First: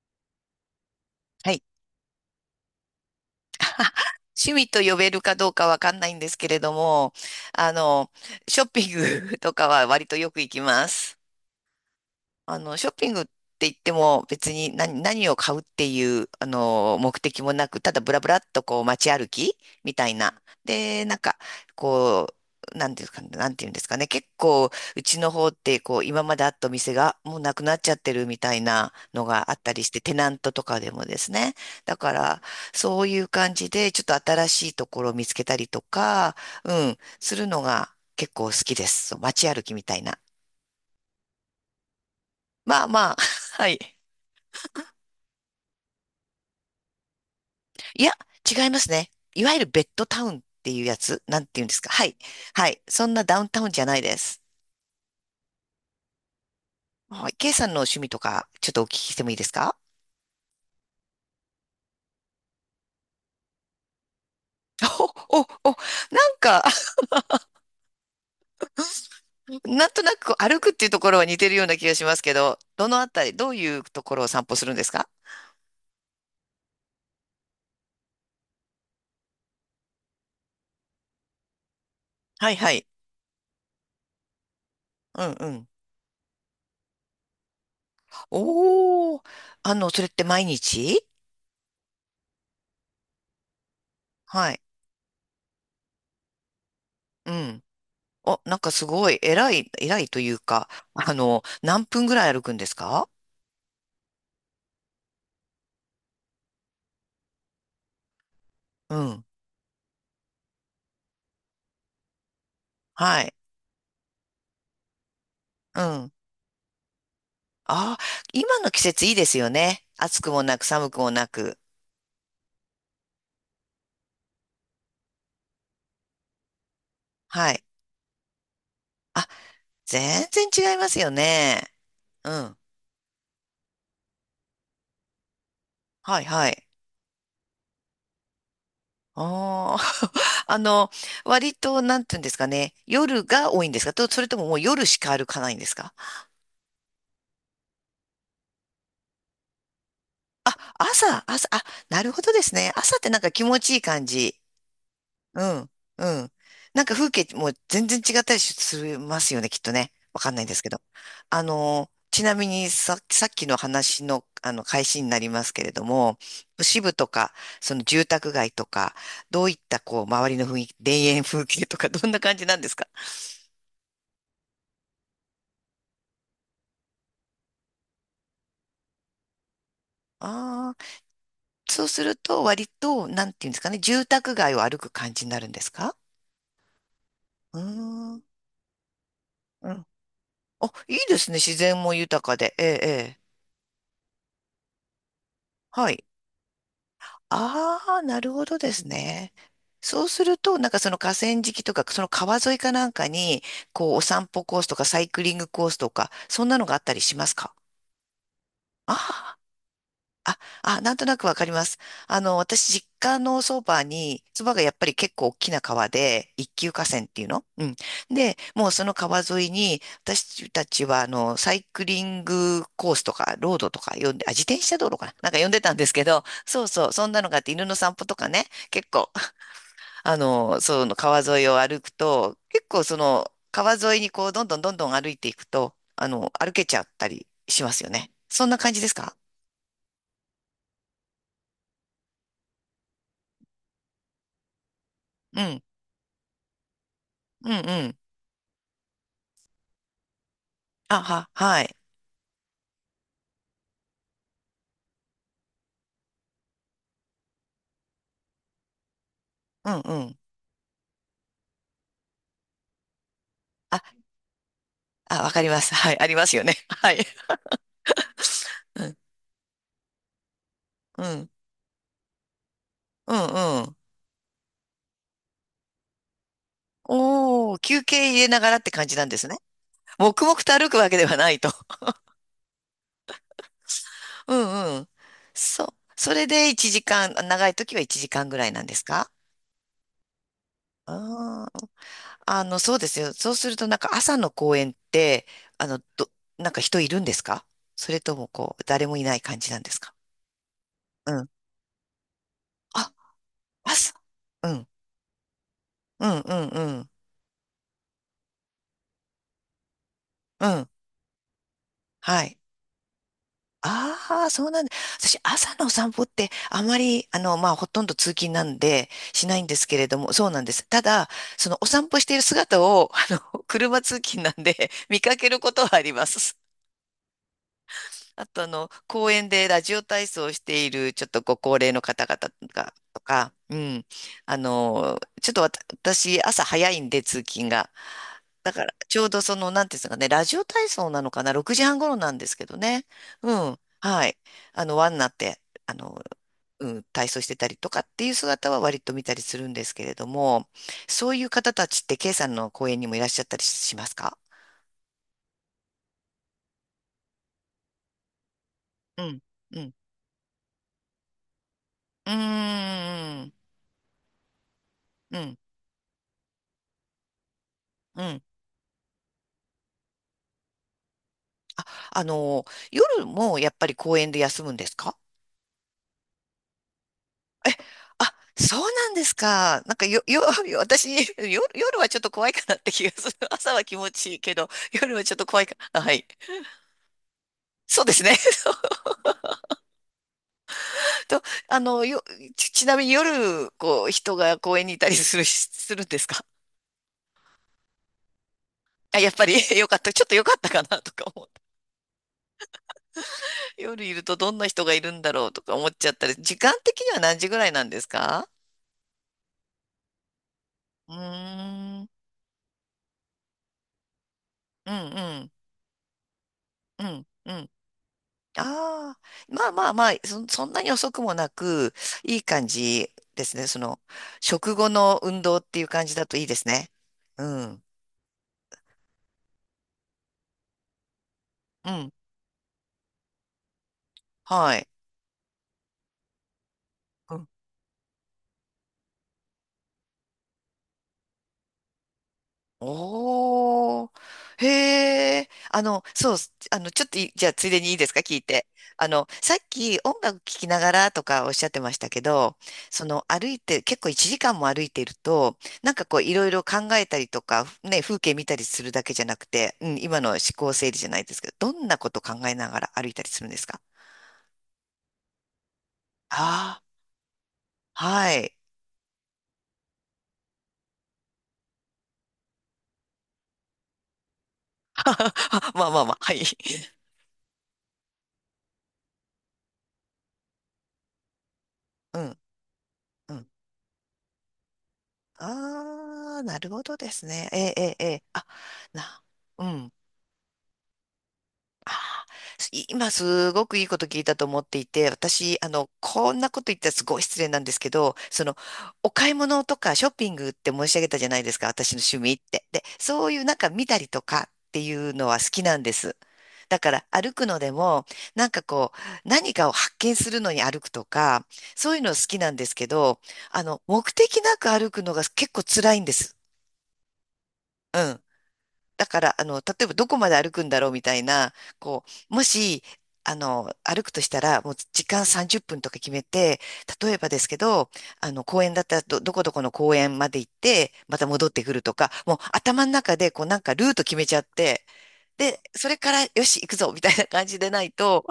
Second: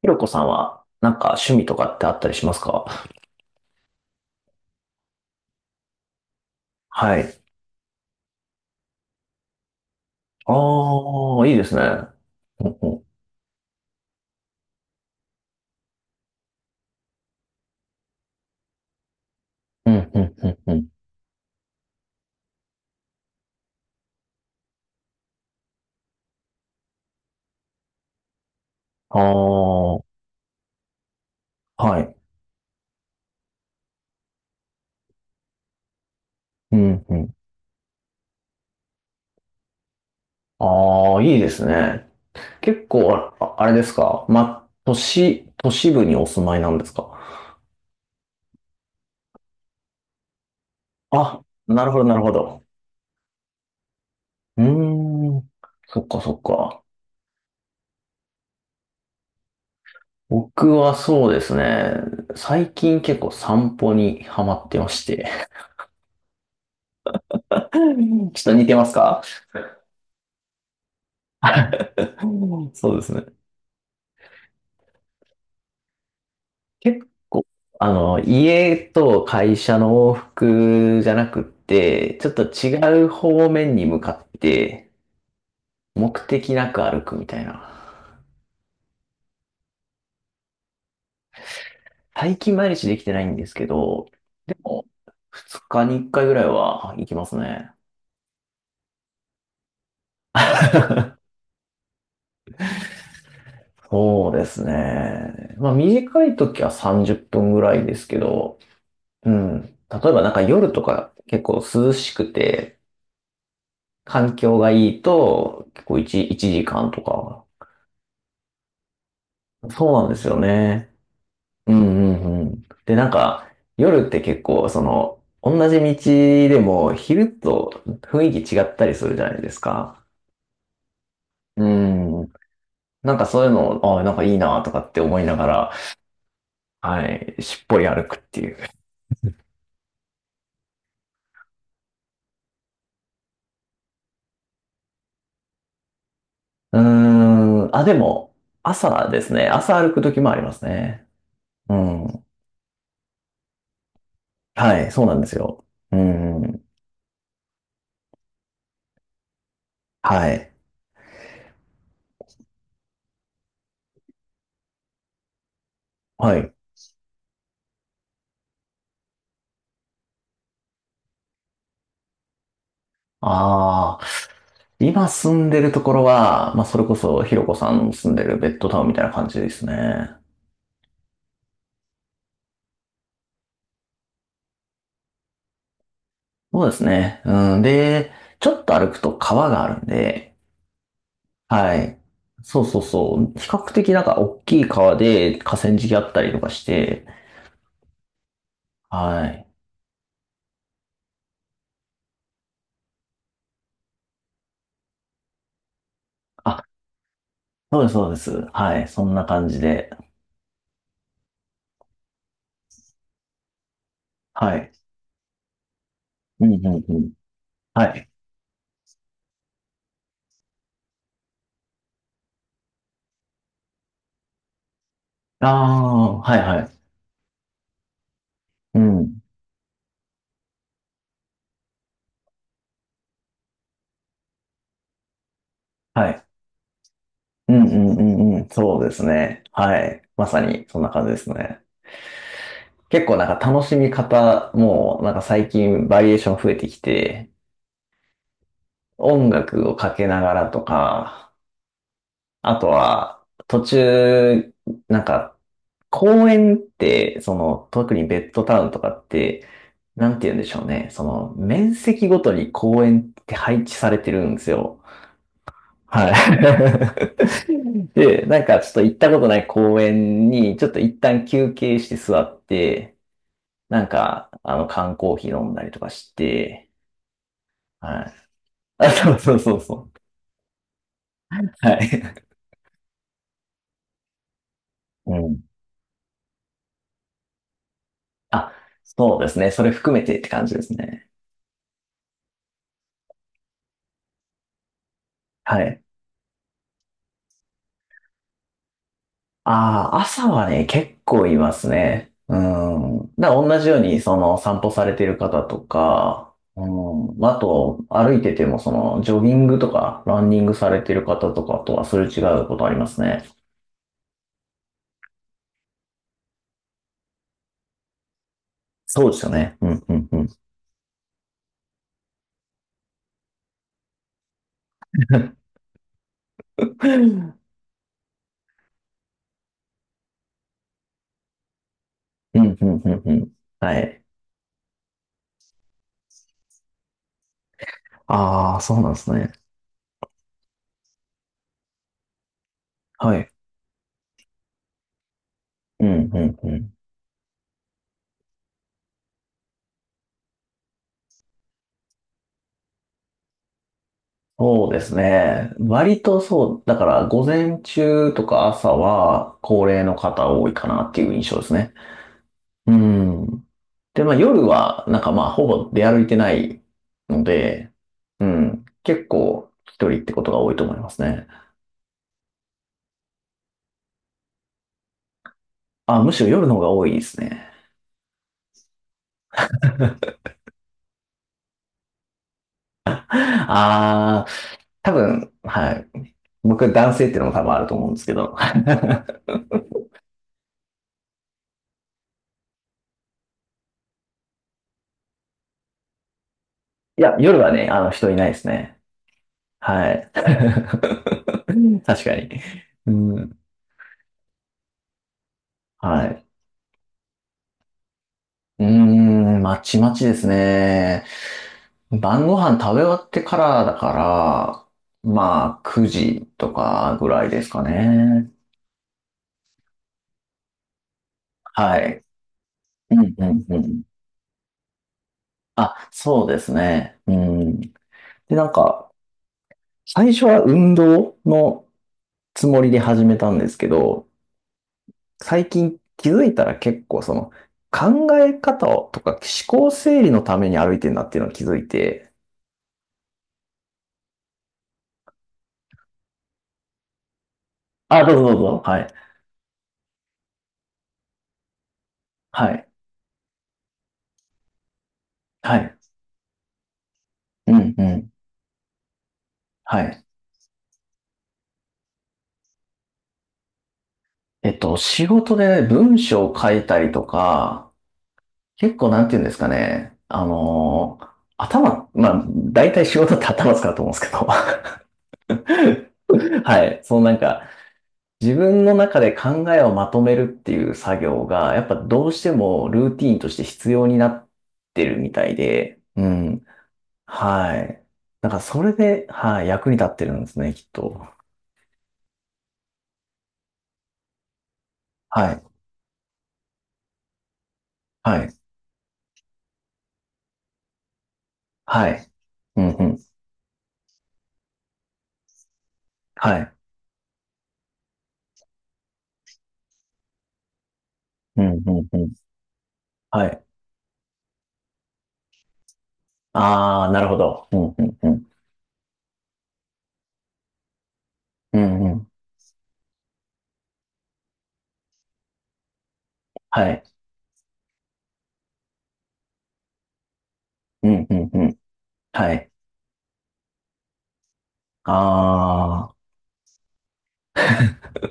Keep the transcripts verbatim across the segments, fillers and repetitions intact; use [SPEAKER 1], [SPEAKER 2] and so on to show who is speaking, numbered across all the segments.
[SPEAKER 1] ひろこさんは、なんか趣
[SPEAKER 2] はい。
[SPEAKER 1] 味とかってあったりしますか？
[SPEAKER 2] 趣味と呼べるかどうかわかんないんですけれども、
[SPEAKER 1] はい。
[SPEAKER 2] あの、ショッピング とかは割とよく行きます。
[SPEAKER 1] ああ、いいですね。
[SPEAKER 2] あ
[SPEAKER 1] うん
[SPEAKER 2] の、
[SPEAKER 1] う
[SPEAKER 2] ショッ
[SPEAKER 1] ん、
[SPEAKER 2] ピングって言っても別に何、何を買うっていう、あの、目的もなく、ただブラブラっとこう街歩き
[SPEAKER 1] う
[SPEAKER 2] みた
[SPEAKER 1] ん、
[SPEAKER 2] い
[SPEAKER 1] うん、
[SPEAKER 2] な。
[SPEAKER 1] うん。
[SPEAKER 2] で、なんか、こう、なんていうか、なんていうんですかね。結構、うちの方って、こう、今まであったお店がもうなくなっちゃってるみたいなのがあったり
[SPEAKER 1] あ
[SPEAKER 2] して、テナントとかでもですね。
[SPEAKER 1] あ、
[SPEAKER 2] だ
[SPEAKER 1] は
[SPEAKER 2] か
[SPEAKER 1] い。
[SPEAKER 2] ら、そういう感じで、ちょっと新しいところを見つけたりとか、う
[SPEAKER 1] う
[SPEAKER 2] ん、
[SPEAKER 1] ん、う
[SPEAKER 2] す
[SPEAKER 1] ん。
[SPEAKER 2] るのが結構好きです。そう街歩きみたいな。
[SPEAKER 1] ああ、いいですね。
[SPEAKER 2] ま
[SPEAKER 1] 結
[SPEAKER 2] あま
[SPEAKER 1] 構、
[SPEAKER 2] あ、
[SPEAKER 1] あ、あ
[SPEAKER 2] は
[SPEAKER 1] れ
[SPEAKER 2] い。
[SPEAKER 1] ですか、ま、都市、都市部にお住まいなんですか？
[SPEAKER 2] いや、違いますね。いわゆるベッドタウンっていうやつ、な
[SPEAKER 1] あ、
[SPEAKER 2] んていうんです
[SPEAKER 1] なる
[SPEAKER 2] か。
[SPEAKER 1] ほど、
[SPEAKER 2] は
[SPEAKER 1] な
[SPEAKER 2] い。
[SPEAKER 1] るほど。
[SPEAKER 2] はい。そんなダウンタウンじゃないです。
[SPEAKER 1] うーん。そっか、そっか。
[SPEAKER 2] はい。ケイさんの趣味とか、ちょっとお聞きしてもいいですか？
[SPEAKER 1] 僕はそうですね。最近結構散歩にハマってまして。
[SPEAKER 2] お、お、お、なんか、
[SPEAKER 1] ちょっと似てますか？
[SPEAKER 2] なんとなくこう歩くっていうところは似てるような気がしますけど、ど
[SPEAKER 1] そう
[SPEAKER 2] の
[SPEAKER 1] で
[SPEAKER 2] あ
[SPEAKER 1] す
[SPEAKER 2] たり、
[SPEAKER 1] ね。
[SPEAKER 2] どういうところを散歩するんですか？
[SPEAKER 1] 結構、あの、家と会社の往復じゃなくって、ちょっと
[SPEAKER 2] はいはい。
[SPEAKER 1] 違う方面に向かって、
[SPEAKER 2] うんうん。
[SPEAKER 1] 目的なく歩くみたいな。
[SPEAKER 2] おー。あの、それって毎日？
[SPEAKER 1] 最近毎日できてないんですけど、
[SPEAKER 2] は
[SPEAKER 1] で
[SPEAKER 2] い。
[SPEAKER 1] も、ふつかにいっかいぐらいは行きま
[SPEAKER 2] う
[SPEAKER 1] す
[SPEAKER 2] ん。
[SPEAKER 1] ね。
[SPEAKER 2] お、なんかすごい、偉い、偉いというか、あの、何分ぐらい歩くんですか？
[SPEAKER 1] そうですね。まあ短い時はさんじゅっぷんぐらいですけど、
[SPEAKER 2] うん。
[SPEAKER 1] うん。例えばなんか夜とか結構涼しくて、
[SPEAKER 2] はい。
[SPEAKER 1] 環境がいいと、
[SPEAKER 2] う
[SPEAKER 1] 結構
[SPEAKER 2] ん。
[SPEAKER 1] いち、いちじかんとか。
[SPEAKER 2] ああ、今の季節いいですよね。
[SPEAKER 1] そうなんで
[SPEAKER 2] 暑
[SPEAKER 1] す
[SPEAKER 2] く
[SPEAKER 1] よ
[SPEAKER 2] もなく
[SPEAKER 1] ね。
[SPEAKER 2] 寒くもなく。
[SPEAKER 1] うんうんうん。で、なんか、夜って結構、その、同じ道でも、昼
[SPEAKER 2] はい。
[SPEAKER 1] と雰囲気違ったりするじ
[SPEAKER 2] あ、
[SPEAKER 1] ゃないですか。
[SPEAKER 2] 全然違いますよね。
[SPEAKER 1] う
[SPEAKER 2] う
[SPEAKER 1] ん。
[SPEAKER 2] ん。
[SPEAKER 1] なんかそういうの、あなんかいいなとかって思いながら、
[SPEAKER 2] はいはい。
[SPEAKER 1] はい、しっぽり歩くっていう。
[SPEAKER 2] ああ、あの、割と、なんていうんですかね。夜が多いんですかと、それとももう夜しか歩かないんですか？
[SPEAKER 1] うーん。あ、でも、朝ですね。朝歩く時もありま
[SPEAKER 2] あ、
[SPEAKER 1] すね。
[SPEAKER 2] 朝、朝、あ、
[SPEAKER 1] う
[SPEAKER 2] なるほ
[SPEAKER 1] ん。
[SPEAKER 2] どですね。朝ってなんか気持ちいい感じ。
[SPEAKER 1] はい、そうなんです
[SPEAKER 2] う
[SPEAKER 1] よ。
[SPEAKER 2] ん、
[SPEAKER 1] う
[SPEAKER 2] うん。
[SPEAKER 1] ん。
[SPEAKER 2] なんか風景も全然違ったりしますよね、きっとね。わ
[SPEAKER 1] は
[SPEAKER 2] かんないん
[SPEAKER 1] い。
[SPEAKER 2] ですけど。あの、ちなみにさ、さっきの話の、あの、開始になりますけれども、
[SPEAKER 1] はい。
[SPEAKER 2] 都市部とか、その住宅街とか、どういった、こう、周りの雰囲気、田園風景とか、どんな感じなんですか？
[SPEAKER 1] ああ、今住んでるところは、まあ、それこそ、ひろこさんの住んでるベッドタウンみたいな感じですね。
[SPEAKER 2] ああー、そうすると、割と、なんていうんですかね、住宅街を歩く感じになるんですか？
[SPEAKER 1] そうですね。う
[SPEAKER 2] うー
[SPEAKER 1] ん。で、
[SPEAKER 2] ん、
[SPEAKER 1] ちょっと歩くと川があ
[SPEAKER 2] う
[SPEAKER 1] るん
[SPEAKER 2] ん。
[SPEAKER 1] で、
[SPEAKER 2] あいいですね、自
[SPEAKER 1] は
[SPEAKER 2] 然も
[SPEAKER 1] い。
[SPEAKER 2] 豊かで。
[SPEAKER 1] そ
[SPEAKER 2] え
[SPEAKER 1] う
[SPEAKER 2] え、
[SPEAKER 1] そう
[SPEAKER 2] え
[SPEAKER 1] そ
[SPEAKER 2] え。
[SPEAKER 1] う。比較的なんか大きい川で河川
[SPEAKER 2] は
[SPEAKER 1] 敷あ
[SPEAKER 2] い。
[SPEAKER 1] ったりとかして、
[SPEAKER 2] ああ、なるほどです
[SPEAKER 1] は
[SPEAKER 2] ね。
[SPEAKER 1] い。
[SPEAKER 2] そうすると、なんかその河川敷とか、その川沿いかなんかに、こう、お散歩コースとか、サイクリングコースとか、そんな
[SPEAKER 1] あ、
[SPEAKER 2] のがあったりしますか？
[SPEAKER 1] そうです、そうです。はい。
[SPEAKER 2] あ
[SPEAKER 1] そんな
[SPEAKER 2] あー、
[SPEAKER 1] 感じで。
[SPEAKER 2] あ、あ、なんとなくわかります。あの、私、実家のそばに、そば
[SPEAKER 1] は
[SPEAKER 2] がや
[SPEAKER 1] い。
[SPEAKER 2] っぱり結構大きな川で、
[SPEAKER 1] う
[SPEAKER 2] 一
[SPEAKER 1] ん、う
[SPEAKER 2] 級
[SPEAKER 1] ん、
[SPEAKER 2] 河
[SPEAKER 1] う
[SPEAKER 2] 川っ
[SPEAKER 1] ん。
[SPEAKER 2] ていうのうん。
[SPEAKER 1] はい。
[SPEAKER 2] で、もうその川沿いに、私たちは、あの、サイクリングコースとか、ロードとか呼んで、あ、自転車道路かななんか呼
[SPEAKER 1] あ
[SPEAKER 2] んでたんですけ
[SPEAKER 1] あ、
[SPEAKER 2] ど、
[SPEAKER 1] はい、は
[SPEAKER 2] そう
[SPEAKER 1] い。
[SPEAKER 2] そう、そんなのがあって、犬の散歩とかね、
[SPEAKER 1] う
[SPEAKER 2] 結構、
[SPEAKER 1] ん。
[SPEAKER 2] あの、その川沿いを歩くと、結構その、川沿いにこう、どんどんどんどん歩いていくと、あ
[SPEAKER 1] はい。
[SPEAKER 2] の、歩けちゃったり
[SPEAKER 1] う
[SPEAKER 2] し
[SPEAKER 1] ん、う
[SPEAKER 2] ますよ
[SPEAKER 1] ん、う
[SPEAKER 2] ね。
[SPEAKER 1] ん、う
[SPEAKER 2] そ
[SPEAKER 1] ん。
[SPEAKER 2] んな感
[SPEAKER 1] そ
[SPEAKER 2] じ
[SPEAKER 1] う
[SPEAKER 2] で
[SPEAKER 1] で
[SPEAKER 2] す
[SPEAKER 1] す
[SPEAKER 2] か？
[SPEAKER 1] ね。はい。まさに、そんな感じですね。結構なんか楽しみ方もなんか
[SPEAKER 2] う
[SPEAKER 1] 最
[SPEAKER 2] ん。
[SPEAKER 1] 近バリエーション増えてきて、
[SPEAKER 2] うんうん。
[SPEAKER 1] 音楽をかけながらと
[SPEAKER 2] あ、は、
[SPEAKER 1] か、
[SPEAKER 2] はい。
[SPEAKER 1] あとは途中、なんか公園って、その特にベッドタウンとかって、
[SPEAKER 2] うんう
[SPEAKER 1] なん
[SPEAKER 2] ん。
[SPEAKER 1] て言うんでしょうね。その面積ごとに公園って配置
[SPEAKER 2] あ、
[SPEAKER 1] されてるんですよ。
[SPEAKER 2] あ、わかります。はい。あ
[SPEAKER 1] は
[SPEAKER 2] りますよね。はい。
[SPEAKER 1] い。で、なんかちょっと行ったことない公園に、ちょっと一
[SPEAKER 2] う
[SPEAKER 1] 旦
[SPEAKER 2] ん。
[SPEAKER 1] 休憩して座って、
[SPEAKER 2] うんうん。
[SPEAKER 1] なんか、あの、缶コーヒー飲んだりとかして、
[SPEAKER 2] おー、休
[SPEAKER 1] は
[SPEAKER 2] 憩
[SPEAKER 1] い。
[SPEAKER 2] 入れながらって感
[SPEAKER 1] あ、
[SPEAKER 2] じなん
[SPEAKER 1] そ
[SPEAKER 2] で
[SPEAKER 1] う
[SPEAKER 2] す
[SPEAKER 1] そ
[SPEAKER 2] ね。
[SPEAKER 1] うそうそう。
[SPEAKER 2] 黙々と歩くわけではないと。
[SPEAKER 1] はい。
[SPEAKER 2] うんうん。
[SPEAKER 1] うん。
[SPEAKER 2] そう。それでいちじかん、長い時はいちじかんぐら
[SPEAKER 1] あ、
[SPEAKER 2] いなんですか？
[SPEAKER 1] そうですね。それ含めてって感じですね。
[SPEAKER 2] あー、あの、そうですよ。そうすると、なんか朝の公園って、
[SPEAKER 1] は
[SPEAKER 2] あの、
[SPEAKER 1] い。
[SPEAKER 2] ど、なんか人いるんですか？それとも、こう、誰もいない感じなんです
[SPEAKER 1] あ
[SPEAKER 2] か？
[SPEAKER 1] あ、朝はね、結
[SPEAKER 2] う
[SPEAKER 1] 構
[SPEAKER 2] ん。
[SPEAKER 1] いますね。う
[SPEAKER 2] あ、
[SPEAKER 1] ん。だから同じよう
[SPEAKER 2] 朝。
[SPEAKER 1] に、その
[SPEAKER 2] う
[SPEAKER 1] 散
[SPEAKER 2] ん。
[SPEAKER 1] 歩されてる方と
[SPEAKER 2] うん、
[SPEAKER 1] か、
[SPEAKER 2] うん、
[SPEAKER 1] う
[SPEAKER 2] うん。
[SPEAKER 1] ん。まあと、歩いてても、その、ジョギングとか、ランニン
[SPEAKER 2] う
[SPEAKER 1] グさ
[SPEAKER 2] ん。
[SPEAKER 1] れてる方とかとはすれ違
[SPEAKER 2] はい。
[SPEAKER 1] うことありますね。
[SPEAKER 2] ああ、そうなんだ。私、朝のお散歩って、あまり、あの、まあ、ほとんど通勤なんで、
[SPEAKER 1] そうです
[SPEAKER 2] し
[SPEAKER 1] よ
[SPEAKER 2] ないん
[SPEAKER 1] ね。
[SPEAKER 2] で
[SPEAKER 1] う
[SPEAKER 2] すけ
[SPEAKER 1] ん、
[SPEAKER 2] れ
[SPEAKER 1] う
[SPEAKER 2] ど
[SPEAKER 1] ん、
[SPEAKER 2] も、
[SPEAKER 1] うん。
[SPEAKER 2] そうなんです。ただ、その、お散歩している姿を、あの、車通勤なんで、見かけるこ とはあります。あと、あの、公園でラジオ体操をしている、ちょっとご高齢の方々
[SPEAKER 1] うん、う
[SPEAKER 2] が、
[SPEAKER 1] ん、う
[SPEAKER 2] と
[SPEAKER 1] ん、うん。
[SPEAKER 2] か、う
[SPEAKER 1] は
[SPEAKER 2] ん。
[SPEAKER 1] い。
[SPEAKER 2] あの、ちょっとわた私、朝早いんで、通勤が。だ
[SPEAKER 1] ああ、
[SPEAKER 2] か
[SPEAKER 1] そ
[SPEAKER 2] ら、
[SPEAKER 1] うなん
[SPEAKER 2] ち
[SPEAKER 1] で
[SPEAKER 2] ょ
[SPEAKER 1] す
[SPEAKER 2] うど
[SPEAKER 1] ね。
[SPEAKER 2] その、なんていうんですかね、ラジオ体操なのかな、ろくじはん頃なんですけどね。
[SPEAKER 1] はい。
[SPEAKER 2] うん。はい。あの、輪になって、あ
[SPEAKER 1] うん、
[SPEAKER 2] の、
[SPEAKER 1] うん、う
[SPEAKER 2] う
[SPEAKER 1] ん。
[SPEAKER 2] ん、体操してたりとかっていう姿は割と見たりするんですけれども、そういう方たちって、K さんの公演にもいらっしゃったりしますか？
[SPEAKER 1] そうですね。割とそう、だから午前中とか朝
[SPEAKER 2] うん。
[SPEAKER 1] は
[SPEAKER 2] う
[SPEAKER 1] 高
[SPEAKER 2] ん。
[SPEAKER 1] 齢の方多いかなっていう印象ですね。
[SPEAKER 2] う
[SPEAKER 1] う
[SPEAKER 2] ーん。
[SPEAKER 1] ん。で、まあ夜はなんか
[SPEAKER 2] う
[SPEAKER 1] まあ
[SPEAKER 2] ん。
[SPEAKER 1] ほぼ出歩いてないので、
[SPEAKER 2] うん。
[SPEAKER 1] うん。結構一人ってことが多いと思いますね。
[SPEAKER 2] あの、夜もやっぱり公園で休むんですか？
[SPEAKER 1] あ、むしろ夜の方が多いですね。
[SPEAKER 2] え、あ、そうなんですか。なんかよ、よ、よ 私、夜、夜はちょっと怖いかなって 気がする。朝は気持ちいい
[SPEAKER 1] ああ、
[SPEAKER 2] けど、
[SPEAKER 1] 多
[SPEAKER 2] 夜はちょっと
[SPEAKER 1] 分、
[SPEAKER 2] 怖いか。
[SPEAKER 1] は
[SPEAKER 2] あ
[SPEAKER 1] い。
[SPEAKER 2] はい。
[SPEAKER 1] 僕男性っていうのも多分あると
[SPEAKER 2] そう
[SPEAKER 1] 思う
[SPEAKER 2] で
[SPEAKER 1] んで
[SPEAKER 2] す
[SPEAKER 1] すけ
[SPEAKER 2] ね。
[SPEAKER 1] ど。
[SPEAKER 2] そう と、あの、よ、ち、ちなみに夜、こう、人が公園にいたりする、するんですか？
[SPEAKER 1] いや、夜はね、あの人いないですね。
[SPEAKER 2] あ、やっぱり よかっ
[SPEAKER 1] は
[SPEAKER 2] た。ちょっ
[SPEAKER 1] い。
[SPEAKER 2] とよかったかなとか思う。
[SPEAKER 1] 確かに。うん。
[SPEAKER 2] 夜いるとどんな人がいるんだろうとか思っちゃっ
[SPEAKER 1] は
[SPEAKER 2] たり、
[SPEAKER 1] い。
[SPEAKER 2] 時間的には何時ぐらいなんですか？
[SPEAKER 1] うーん、まちまちです
[SPEAKER 2] う
[SPEAKER 1] ね。
[SPEAKER 2] ーん、
[SPEAKER 1] 晩ご飯食べ終わってからだか
[SPEAKER 2] うん、う
[SPEAKER 1] ら、
[SPEAKER 2] ん、
[SPEAKER 1] まあ、くじと
[SPEAKER 2] う
[SPEAKER 1] か
[SPEAKER 2] ん、
[SPEAKER 1] ぐらい
[SPEAKER 2] う
[SPEAKER 1] です
[SPEAKER 2] ん。
[SPEAKER 1] かね。
[SPEAKER 2] ああ、まあまあまあ、そ、そんなに遅くもなく、
[SPEAKER 1] はい。
[SPEAKER 2] いい感じ
[SPEAKER 1] うん、
[SPEAKER 2] で
[SPEAKER 1] う
[SPEAKER 2] す
[SPEAKER 1] ん、
[SPEAKER 2] ね。そ
[SPEAKER 1] う
[SPEAKER 2] の、
[SPEAKER 1] ん。
[SPEAKER 2] 食後の運動っていう感
[SPEAKER 1] あ、
[SPEAKER 2] じだと
[SPEAKER 1] そ
[SPEAKER 2] いい
[SPEAKER 1] う
[SPEAKER 2] で
[SPEAKER 1] で
[SPEAKER 2] す
[SPEAKER 1] す
[SPEAKER 2] ね。
[SPEAKER 1] ね。う
[SPEAKER 2] う
[SPEAKER 1] ん。
[SPEAKER 2] ん。
[SPEAKER 1] で、なんか、最初は運動の
[SPEAKER 2] うん。
[SPEAKER 1] つもりで始めたんですけど、
[SPEAKER 2] はい。
[SPEAKER 1] 最近気づいたら結構その考え方をとか思考整理のために歩いてるなっていうのを気づいて、
[SPEAKER 2] おー。へえ。あの、そう、あの、ちょっとい、じゃあ、ついでにいいですか、
[SPEAKER 1] あ、ど
[SPEAKER 2] 聞
[SPEAKER 1] う
[SPEAKER 2] い
[SPEAKER 1] ぞどう
[SPEAKER 2] て。
[SPEAKER 1] ぞ。はい。
[SPEAKER 2] あの、さっき音楽聴きながらとかおっしゃってましたけど、
[SPEAKER 1] はい。
[SPEAKER 2] その、歩いて、結構いちじかんも歩いていると、
[SPEAKER 1] は
[SPEAKER 2] なん
[SPEAKER 1] い。
[SPEAKER 2] かこう、いろいろ考えたりとか、
[SPEAKER 1] うん、
[SPEAKER 2] ね、
[SPEAKER 1] う
[SPEAKER 2] 風
[SPEAKER 1] ん。
[SPEAKER 2] 景見たりするだけじゃなくて、うん、
[SPEAKER 1] は
[SPEAKER 2] 今
[SPEAKER 1] い。
[SPEAKER 2] の思考整理じゃないですけど、どんなこと考えながら歩いたりするんですか？
[SPEAKER 1] えっと、仕事で文章を書
[SPEAKER 2] あ
[SPEAKER 1] いたりとか、
[SPEAKER 2] あー、はい。
[SPEAKER 1] 結構なんて言うんですかね。あのー頭、まあ、大体仕事って頭使うと思うんですけど。
[SPEAKER 2] まあまあまあ、はい。
[SPEAKER 1] はい。そのなんか、自分の中で考えをまとめるっていう作業が、やっぱ
[SPEAKER 2] う
[SPEAKER 1] どう
[SPEAKER 2] ん、
[SPEAKER 1] してもルーティ
[SPEAKER 2] う
[SPEAKER 1] ーンと
[SPEAKER 2] ん。
[SPEAKER 1] して必要になってるみたいで、う
[SPEAKER 2] ああ、な
[SPEAKER 1] ん。
[SPEAKER 2] るほどですね。ええ、
[SPEAKER 1] は
[SPEAKER 2] ええ、
[SPEAKER 1] い。
[SPEAKER 2] ええあ、
[SPEAKER 1] なんかそれ
[SPEAKER 2] な、
[SPEAKER 1] で、は
[SPEAKER 2] う
[SPEAKER 1] い、役
[SPEAKER 2] ん。
[SPEAKER 1] に立ってるんですね、きっと。
[SPEAKER 2] ああ、す今、すごくいいこと聞いたと思っていて、
[SPEAKER 1] は
[SPEAKER 2] 私、
[SPEAKER 1] い。
[SPEAKER 2] あの、こんなこと言ったらすごい失礼なんですけど、
[SPEAKER 1] は
[SPEAKER 2] そ
[SPEAKER 1] い。
[SPEAKER 2] の、お買い物とかショッピングって申し上げたじゃないですか、私の
[SPEAKER 1] は
[SPEAKER 2] 趣
[SPEAKER 1] い。
[SPEAKER 2] 味って。
[SPEAKER 1] う
[SPEAKER 2] で、
[SPEAKER 1] ん、うん。
[SPEAKER 2] そういうなんか見たりとかっていうのは好きなんです。
[SPEAKER 1] はい。
[SPEAKER 2] だから、歩くのでも、なんかこう、何かを発見するのに歩くとか、
[SPEAKER 1] うん、う
[SPEAKER 2] そういう
[SPEAKER 1] ん、
[SPEAKER 2] の
[SPEAKER 1] う
[SPEAKER 2] 好
[SPEAKER 1] ん。
[SPEAKER 2] きなんですけど、
[SPEAKER 1] は
[SPEAKER 2] あ
[SPEAKER 1] い。
[SPEAKER 2] の、目的なく歩くのが結構辛いんです。
[SPEAKER 1] ああ、なるほど。うん、うん、うん。
[SPEAKER 2] だから、あの、例えばどこまで歩くんだろうみたいな、
[SPEAKER 1] う
[SPEAKER 2] こ
[SPEAKER 1] ん、うん。
[SPEAKER 2] う、もし、あの、歩くとしたら、もう時間さんじゅっぷんとか決めて、
[SPEAKER 1] はい。
[SPEAKER 2] 例えばですけど、あの、公園だったらど、どこどこの公園まで行って、
[SPEAKER 1] う
[SPEAKER 2] ま
[SPEAKER 1] ん、
[SPEAKER 2] た
[SPEAKER 1] う
[SPEAKER 2] 戻
[SPEAKER 1] ん、
[SPEAKER 2] って
[SPEAKER 1] う
[SPEAKER 2] く
[SPEAKER 1] ん。
[SPEAKER 2] るとか、もう
[SPEAKER 1] はい。
[SPEAKER 2] 頭の中で、こう、なんかルート決めちゃって、で、それ
[SPEAKER 1] あ
[SPEAKER 2] か
[SPEAKER 1] あ、
[SPEAKER 2] ら、よし、行くぞみたいな感じでないと、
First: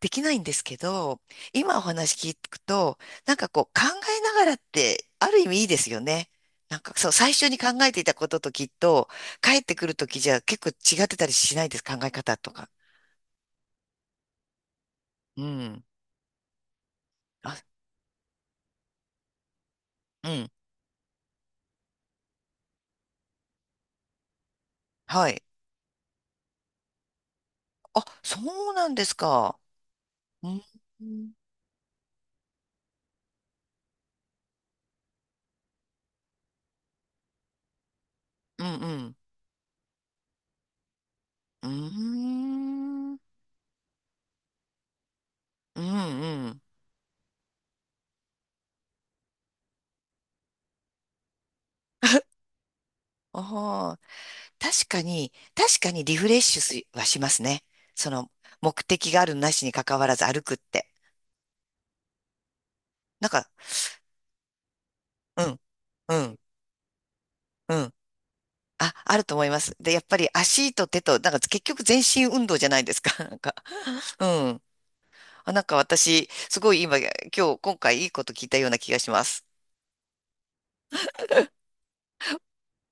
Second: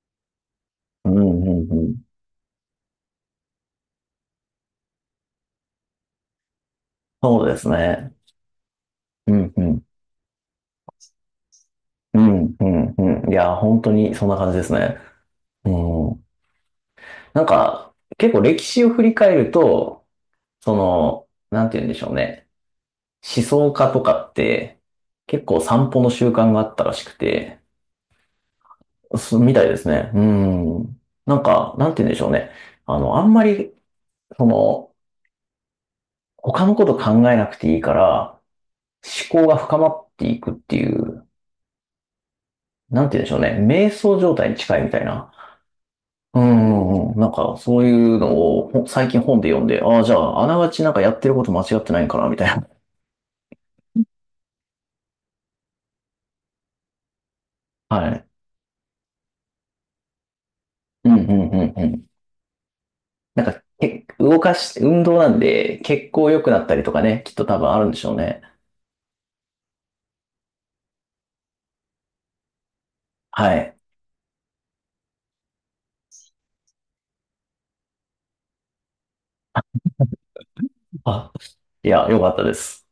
[SPEAKER 2] できないんですけ
[SPEAKER 1] うん、
[SPEAKER 2] ど、
[SPEAKER 1] うん、
[SPEAKER 2] 今お
[SPEAKER 1] うん。
[SPEAKER 2] 話聞くと、なんかこう考えながらってある意味いいですよね。なんかそう、最
[SPEAKER 1] そう
[SPEAKER 2] 初
[SPEAKER 1] で
[SPEAKER 2] に
[SPEAKER 1] す
[SPEAKER 2] 考えてい
[SPEAKER 1] ね。
[SPEAKER 2] たことときっと、
[SPEAKER 1] うん、
[SPEAKER 2] 帰
[SPEAKER 1] う
[SPEAKER 2] って
[SPEAKER 1] ん。
[SPEAKER 2] くるときじゃ結構違ってたりしないです、考え
[SPEAKER 1] う
[SPEAKER 2] 方と
[SPEAKER 1] ん、う
[SPEAKER 2] か。
[SPEAKER 1] ん、うん。いや、本当にそんな感じですね。
[SPEAKER 2] う
[SPEAKER 1] う
[SPEAKER 2] ん。
[SPEAKER 1] ん。なん
[SPEAKER 2] あ、
[SPEAKER 1] か、結構歴史を振り返ると、
[SPEAKER 2] うん。
[SPEAKER 1] その、なんて言うんでしょうね。思想家とかって、
[SPEAKER 2] は
[SPEAKER 1] 結
[SPEAKER 2] い。
[SPEAKER 1] 構散歩の習慣があったらしくて、
[SPEAKER 2] あ、そうなんです
[SPEAKER 1] そうみ
[SPEAKER 2] か。
[SPEAKER 1] たいですね。う
[SPEAKER 2] うん。
[SPEAKER 1] ん。
[SPEAKER 2] うん、
[SPEAKER 1] なんか、なんて言うんでしょうね。あの、あんまり、その、他のこと考えなくていいから、
[SPEAKER 2] うん。
[SPEAKER 1] 思考が深まっていくっていう、
[SPEAKER 2] うー
[SPEAKER 1] なん
[SPEAKER 2] ん。う
[SPEAKER 1] て
[SPEAKER 2] ん、
[SPEAKER 1] 言うんでしょうね。瞑想状態に近いみたいな。
[SPEAKER 2] う
[SPEAKER 1] うん
[SPEAKER 2] ん。
[SPEAKER 1] うんうん。なんか、そういうのをほ最近本で読んで、ああ、じゃあ、あながちなんかやってること間違ってないんかな、みたい。
[SPEAKER 2] ああ、確かに、確かにリフレッシュすはしますね。
[SPEAKER 1] は
[SPEAKER 2] そ
[SPEAKER 1] い。
[SPEAKER 2] の、目的があるなしに関わらず歩くって。
[SPEAKER 1] うんうんうんうん。
[SPEAKER 2] なん
[SPEAKER 1] なん
[SPEAKER 2] か、
[SPEAKER 1] か、け、動かし、運動なん
[SPEAKER 2] うん、
[SPEAKER 1] で、血
[SPEAKER 2] う
[SPEAKER 1] 行
[SPEAKER 2] ん、
[SPEAKER 1] 良くなったりとかね、きっと多分
[SPEAKER 2] う
[SPEAKER 1] あるん
[SPEAKER 2] ん。
[SPEAKER 1] でしょうね。
[SPEAKER 2] あ、あると思います。で、やっぱり足と手と、なんか結局全身運動じゃないですか。なんか、
[SPEAKER 1] はい。
[SPEAKER 2] うん。あ、なんか私、すごい今、今日、今回いいこと聞いたような気がします。
[SPEAKER 1] あ、いや、良かったです。